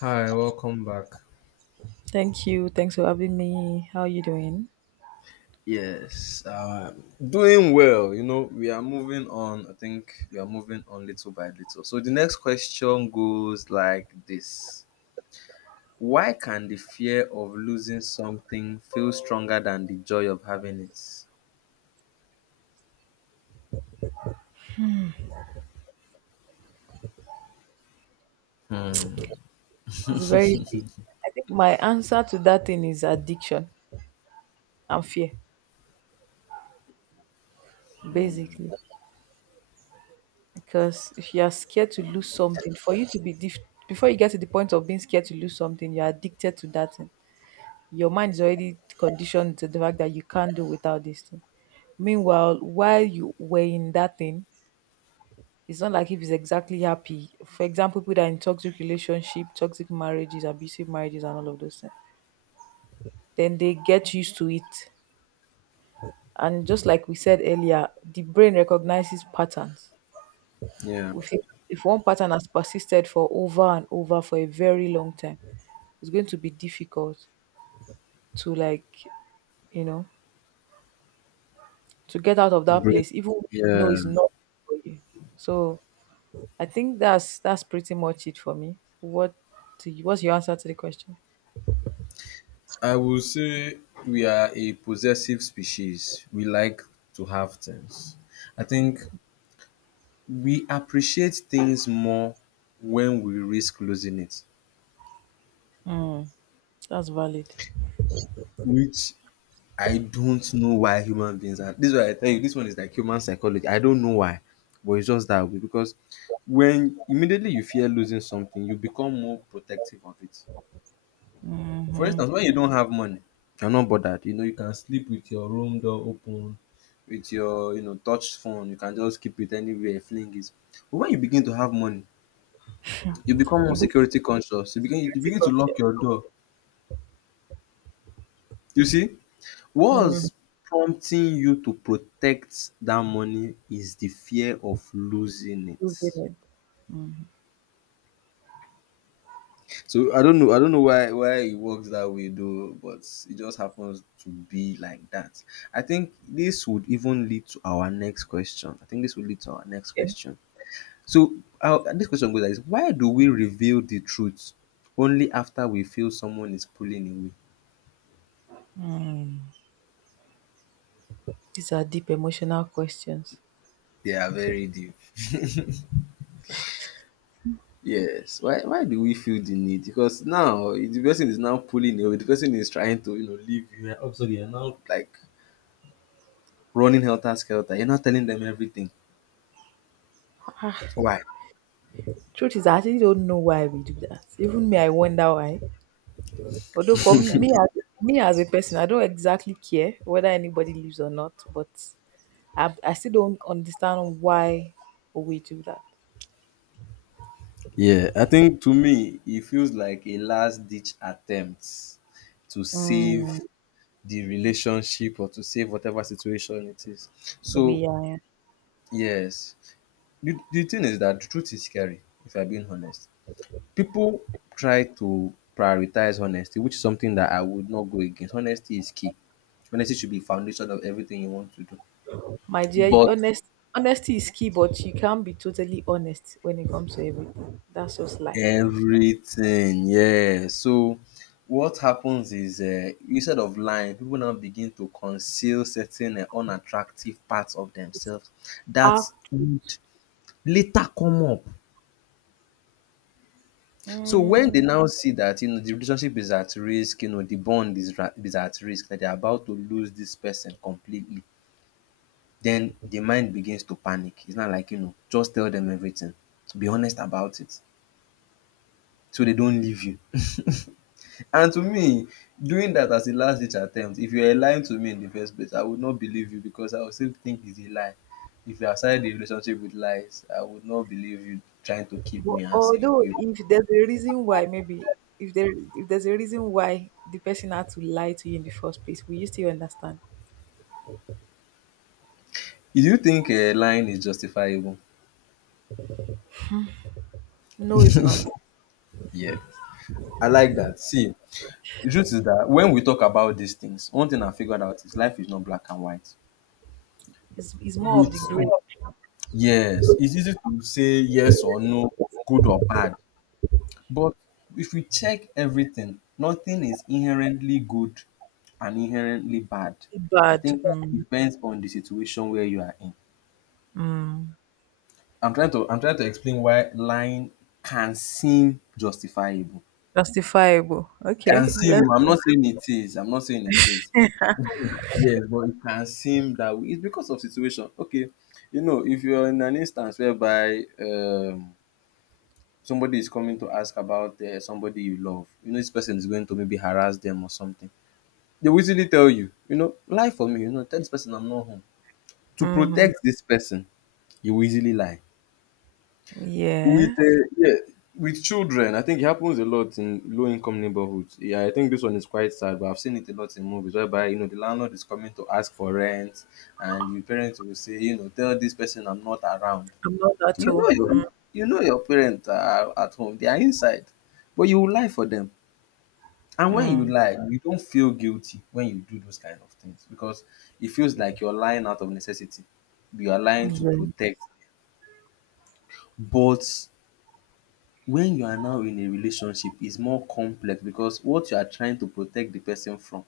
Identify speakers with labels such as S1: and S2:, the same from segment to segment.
S1: Hi, welcome back.
S2: Thank you. Thanks for having me. How are you doing?
S1: Yes, um, doing well. You know, we are moving on. I think we are moving on little by little. So the next question goes like this: Why can the fear of losing something feel stronger than the joy of having it? Hmm.
S2: It's very deep. I think my answer to that thing is addiction and fear,
S1: Hmm.
S2: basically. Because if you are scared to lose something, for you to be dif- before you get to the point of being scared to lose something, you're addicted to that thing. Your mind is already conditioned to the fact that you can't do without this thing. Meanwhile, while you were in that thing, it's not like if he's exactly happy. For example, people that are in toxic relationship, toxic marriages, abusive marriages, and all of those things then they get used to it. And just like we said earlier, the brain recognizes patterns.
S1: Yeah.
S2: If one pattern has persisted for over and over for a very long time, it's going to be difficult to you know, to get out of that
S1: Break.
S2: place, even when you
S1: Yeah.
S2: know it's not for you. So I think that's pretty much it for me. What what's your answer to the question?
S1: I will say we are a possessive species. We like to have things. I think we appreciate things more when we risk losing it,
S2: Mm, that's valid.
S1: which I don't know why human beings are. This is why I tell you, this one is like human psychology. I don't know why, but it's just that way because when immediately you fear losing something, you become more protective of it. For
S2: Mm-hmm.
S1: instance, when you don't have money, you're not bothered. You know, you can sleep with your room door open, with your touch phone. You can just keep it anywhere, fling it. But when you begin to have money, you become more
S2: You be
S1: security conscious. You begin you
S2: security
S1: begin to lock
S2: culture.
S1: your door. You see,
S2: Mm,
S1: what's prompting you to protect that money is the fear of losing
S2: you've been
S1: it.
S2: it. Mm.
S1: So I don't know why it works that way though, but it just happens to be like that. I think this would even lead to our next question. I think this would lead to our next
S2: Okay.
S1: question. So our, this question goes like this: Why do we reveal the truth only after we feel someone is pulling away?
S2: These are deep emotional questions.
S1: They are very deep. Yes. Why do we feel the need? Because now the person is now pulling away. The person is trying to, you know, leave you. And obviously you're now like running helter skelter. You're not telling them everything.
S2: Ah,
S1: Why?
S2: truth is, I actually don't know why we do that. Even me, I wonder why. Although for me, me as a person, I don't exactly care whether anybody lives or not, but I still don't understand why we do that.
S1: Yeah, I think to me it feels like a last ditch attempt to save
S2: Mm,
S1: the relationship or to save whatever situation it is. So
S2: we are,
S1: yes. The thing is that the truth is scary, if I'm being honest. People try to prioritize honesty, which is something that I would not go against. Honesty is key. Honesty should be foundation of everything you want to do.
S2: my dear.
S1: But
S2: Honesty is key, but you can't be totally honest when it comes to everything. That's just life.
S1: everything, yeah. So what happens is instead of lying, people now begin to conceal certain unattractive parts of themselves
S2: Ah,
S1: that would later come up. So when they
S2: mm.
S1: now see that you know the relationship is at risk, you know the bond is at risk, that they're about to lose this person completely, then the mind begins to panic. It's not like, you know, just tell them everything. Be honest about it so they don't leave you. And to me, doing that as a last ditch attempt, if you are lying to me in the first place, I would not believe you because I would still think it's a lie. If you have started a relationship with lies, I would not believe you trying to keep
S2: But
S1: me and saying
S2: although
S1: you.
S2: if there's a reason why, maybe if there's a reason why the person had to lie to you in the first place, will you still understand?
S1: Do you think lying is justifiable?
S2: No, it's not.
S1: Yeah. I like that. See, the truth is that when we talk about these things, one thing I figured out is life is not black and white.
S2: It's more of
S1: With
S2: the gray
S1: yes, it's easy to say yes or no, good or bad. But if we check everything, nothing is inherently good and inherently bad. I
S2: bad.
S1: think it
S2: Mm,
S1: depends on the situation where you are in.
S2: mm,
S1: I'm trying to explain why lying can seem justifiable.
S2: justifiable. Okay,
S1: Can seem
S2: let's
S1: I'm
S2: go.
S1: not saying it is. I'm not saying it is. Yes, but it can seem that way. It's because of situation. Okay. You know, if you're in an instance whereby somebody is coming to ask about somebody you love, you know this person is going to maybe harass them or something, they will easily tell you, you know, lie for me, you know, tell this person I'm not home. To
S2: Hmm.
S1: protect this person, you will easily lie. With
S2: Yeah,
S1: yeah, with children, I think it happens a lot in low income neighborhoods. Yeah, I think this one is quite sad, but I've seen it a lot in movies whereby you know the landlord is coming to ask for rent, and the parents will say, you know, tell this person I'm not around.
S2: I'm not that
S1: You know
S2: old.
S1: your you know your parents are at home, they are inside, but you will lie for them. And when you
S2: Mm,
S1: lie, you don't feel guilty when you do those kind of things because it feels like you're lying out of necessity. You are lying to
S2: yeah,
S1: protect. But when you are now in a relationship, it's more complex because what you are trying to protect the person from,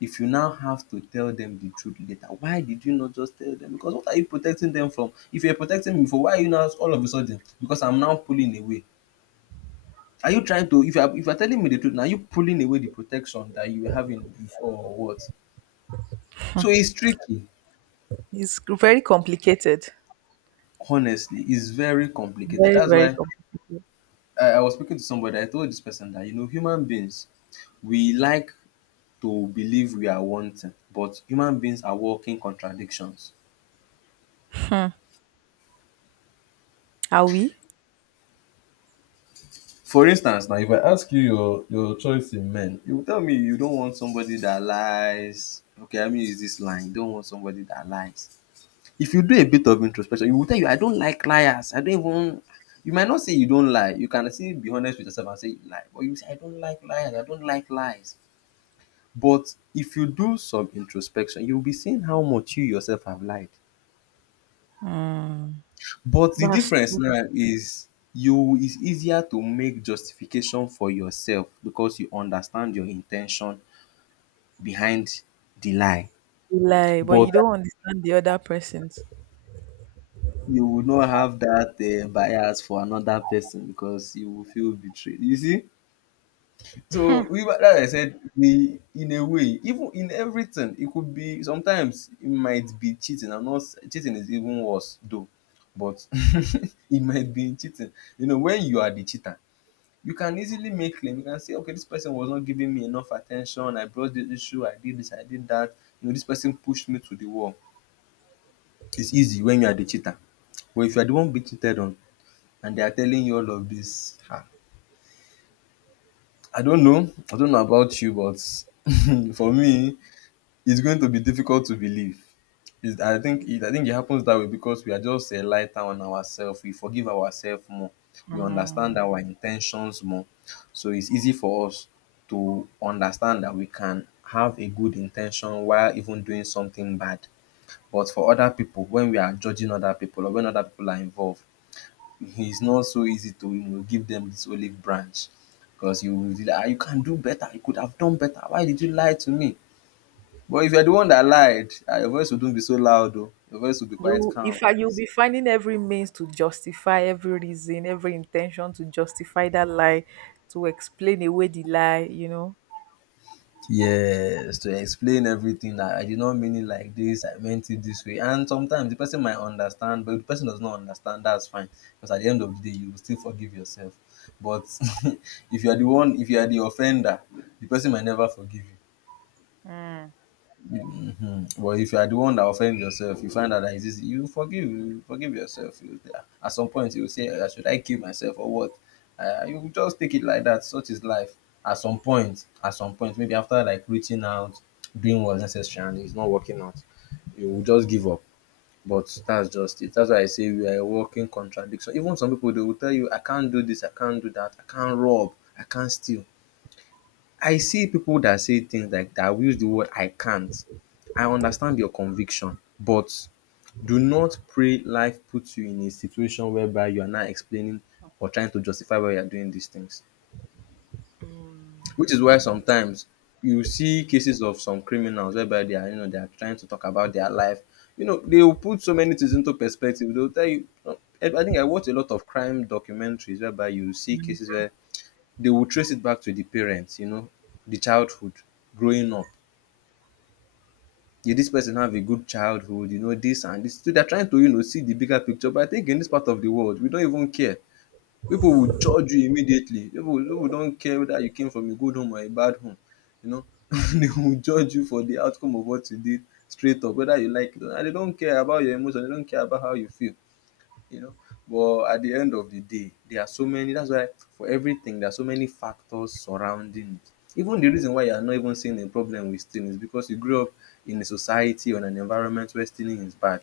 S1: if you now have to tell them the truth later, why did you not just tell them? Because what are you protecting them from? If you're protecting me for, why are you now all of a sudden? Because I'm now pulling away. Are you trying to if you are telling me the truth, now are you pulling away the protection that you were having before or what? So it's tricky.
S2: it's very complicated.
S1: Honestly, it's very complicated.
S2: Very
S1: That's
S2: very
S1: why
S2: complicated.
S1: I was speaking to somebody. I told this person that you know, human beings we like to believe we are one thing, but human beings are walking contradictions.
S2: Are we?
S1: For instance, now if I ask you your choice in men, you will tell me you don't want somebody that lies. Okay, I mean, is this lying? You don't want somebody that lies. If you do a bit of introspection, you will tell you, I don't like liars. I don't even. You might not say you don't lie. You can still be honest with yourself and say you lie. But you say, I don't like liars. I don't like lies. But if you do some introspection, you'll be seeing how much you yourself have lied.
S2: Mm,
S1: But the
S2: that's
S1: difference
S2: true.
S1: now is you it's easier to make justification for yourself because you understand your intention behind the lie.
S2: Like, but
S1: But
S2: you don't understand the other person's.
S1: you will not have that bias for another person because you will feel betrayed. You see, so we were like I said, we in a way, even in everything, it could be sometimes it might be cheating. I'm not s- cheating is even worse though, but it might be cheating. You know, when you are the cheater, you can easily make claim. You can say, okay, this person was not giving me enough attention. I brought this issue. I did this. I did that. You know, this person pushed me to the wall. It's easy when you are the cheater. But if you are the one being cheated on and they are telling you all of this, ah, I don't know. I don't know about you, but for me, it's going to be difficult to believe. It's, I think it happens that way because we are just lighter on ourselves. We forgive ourselves more. We understand
S2: Mm.
S1: our intentions more. So it's easy for us to understand that we can have a good intention while even doing something bad. But for other people, when we are judging other people or when other people are involved, it's not so easy to you know, give them this olive branch because you will be like, "Ah, you can do better. You could have done better. Why did you lie to me?" But if you're the one that lied, ah, your voice wouldn't be so loud oh. Your voice would be quite
S2: You,
S1: calm.
S2: if I, you'll be finding every means to justify every reason, every intention to justify that lie, to explain away the lie, you know.
S1: Yes, to explain everything that I did not mean it like this, I meant it this way. And sometimes the person might understand, but if the person does not understand, that's fine. Because at the end of the day, you will still forgive yourself. But if you are the one, if you are the offender, the person might never forgive you. Mhm. Well, if you are the one that offend yourself, you find out that it's easy. You forgive yourself. You, yeah. At some point, you will say, "Ah, should I kill myself or what?" You will just take it like that. Such is life. At some point, maybe after like reaching out, doing what's necessary, and it's not working out, you will just give up. But that's just it. That's why I say we are a working contradiction. Even some people they will tell you, "I can't do this. I can't do that. I can't rob. I can't steal." I see people that say things like that will use the word I can't. I understand your conviction, but do not pray life puts you in a situation whereby you are now explaining or trying to justify why you are doing these things. Which is why sometimes you see cases of some criminals whereby they are, you know, they are trying to talk about their life. You know, they will put so many things into perspective. They'll tell you. I think I watch a lot of crime documentaries whereby you see cases where they will trace it back to the parents. You know, the childhood, growing up. Did dis person have a good childhood, you know, dis and dis. So, they are trying to, you know, see the bigger picture, but I think in dis part of the world we don't even care. Pipu will judge you immediately. Pipu don't care whether you came from a good home or a bad home, you know. They will judge you for the outcome of what you did straight up, whether you like it or not, and they don't care about your emotion, they don't care about how you feel. You know. But at the end of the day, there are so many, that's why for everything there are so many factors surrounding it. Even the reason why you are not even seeing a problem with stealing is because you grew up in a society or an environment where stealing is bad.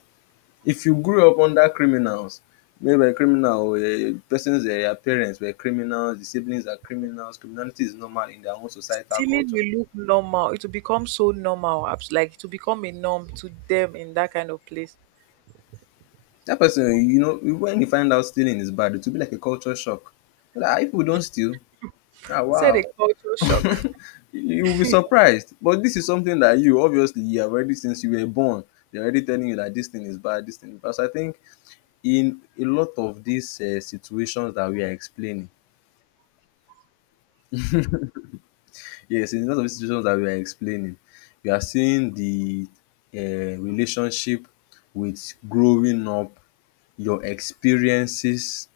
S1: If you grew up under criminals, maybe a criminal or a person's your parents were criminals, the siblings are criminals, criminality is normal in their own societal
S2: Stealing
S1: culture.
S2: will look normal. It will become so normal, like to become a norm to them in that kind of place.
S1: That person, you know, when you find out stealing is bad, it will be like a culture shock. Like, "Ah, if we don't steal, ah,
S2: It's a
S1: wow,"
S2: cultural shock.
S1: you will be surprised. But dis is something that you obviously you have already since you were born, they are already telling you dat dis thing is bad, dis thing is bad. So I think in a lot of dis situations dat we are explaining. Yes, in lots of these situations that we are explaining, we are seeing the relationship with growing up, your experiences,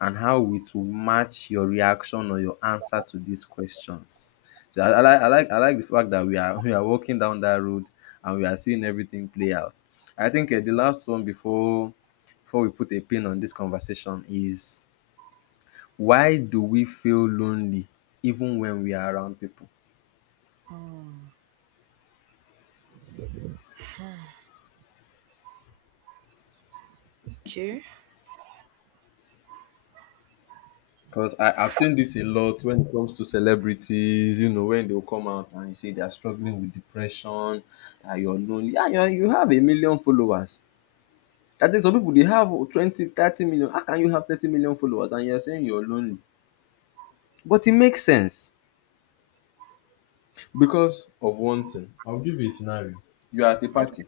S1: and how it will match your reaction or your answer to these questions. So I like the fact that we are we are walking down that road and we are seeing everything play out. I think the last one before we put a pin on this conversation is, why do we feel lonely even when we are around people?
S2: Okay,
S1: Because I've seen this a lot when it comes to celebrities, you know, when they'll come out and you say they are struggling with depression, you're lonely. Yeah, you have a million followers. I think some people, they have 20, 30 million. How can you have 30 million followers and you're saying you're lonely? But it makes sense because of one thing. I'll give you a scenario. You are at a party.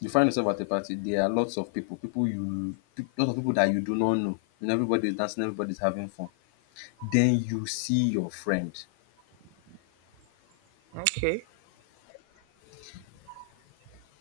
S1: You find yourself at a party. There are lots of people, lots of people that you do not know. And everybody's dancing, everybody's having fun. Then you see your friend.
S2: okay.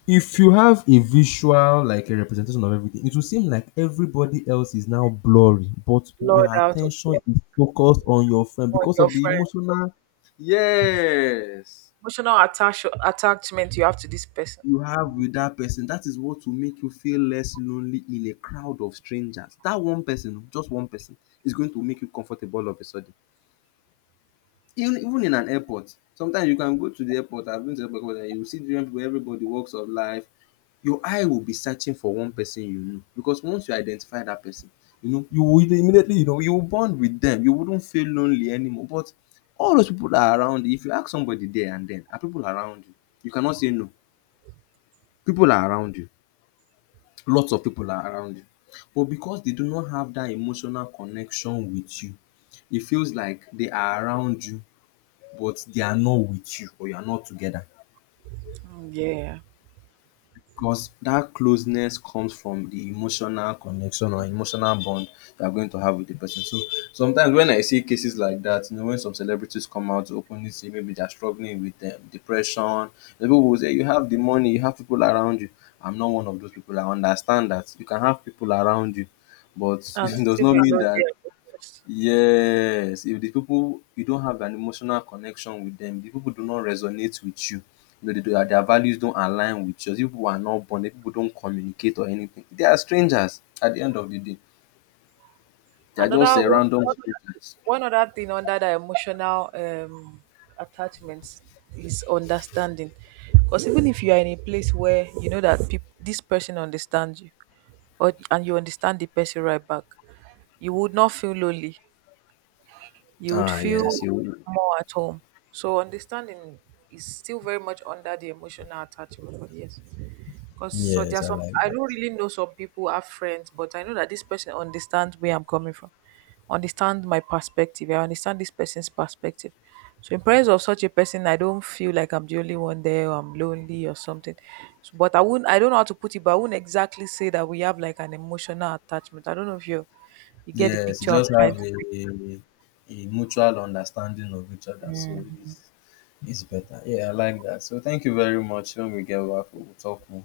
S1: If you have a visual, like a representation of everything, it will seem like everybody else is now blurry, but your
S2: Lord out of
S1: attention
S2: it.
S1: is focused on your friend
S2: Or
S1: because
S2: your
S1: of the
S2: friend.
S1: emotional Yes.
S2: Emotional attachment you have to this person.
S1: You have with that person, that is what will make you feel less lonely in a crowd of strangers. That one person, just one person, is going to make you comfortable all of a sudden. Even in an airport, sometimes you can go to the airport, I've been to the airport and you see different people, everybody walks of life, your eye will be searching for one person, you know, because once you identify that person, you know, you will immediately, you know, you will bond with them, you wouldn't feel lonely anymore. But all those people that are around you, if you ask somebody there and then, are people around you? You cannot say no, people are around you, lots of people are around you, but because they do not have that emotional connection with you, it feels like they are around you, but they are not with you, or you are not together.
S2: Mm, yeah.
S1: Because that closeness comes from the emotional connection or emotional bond you are going to have with the person. So sometimes when I see cases like that, you know, when some celebrities come out to openly say maybe they're struggling with depression, the people will say, "You have the money, you have people around you." I'm not one of those people. I understand that you can have people around you, but
S2: And
S1: it does
S2: still
S1: not
S2: be
S1: mean
S2: lonely
S1: that.
S2: and depressed.
S1: Yes, if the people, you don't have an emotional connection with them, the people do not resonate with you. You know, their values don't align with yours. You people are not bonded. People don't communicate or anything. They are strangers at the end of the day. They are
S2: Another
S1: just a
S2: one,
S1: random
S2: one
S1: strangers.
S2: one other thing under the emotional attachments is understanding. Because even if you are in a place where you know that peop this person understands you, or and you understand the person right back, you would not feel lonely. You would
S1: Ah,
S2: feel
S1: yes, you.
S2: more at home. So understanding is still very much under the emotional attachment. But yes. Because so there
S1: Yes,
S2: are
S1: I
S2: some
S1: like
S2: I
S1: that.
S2: don't really know some people who have friends, but I know that this person understands where I'm coming from, understand my perspective. I understand this person's perspective. So in presence of such a person, I don't feel like I'm the only one there or I'm lonely or something. So, but I wouldn't I don't know how to put it, but I wouldn't exactly say that we have like an emotional attachment. I don't know if you get the
S1: Yes, you
S2: picture I'm
S1: just
S2: trying
S1: have
S2: to
S1: a mutual understanding of each other, so
S2: paint.
S1: it's it's better. Yeah, I like that. So thank you very much. When we get back, we'll talk more.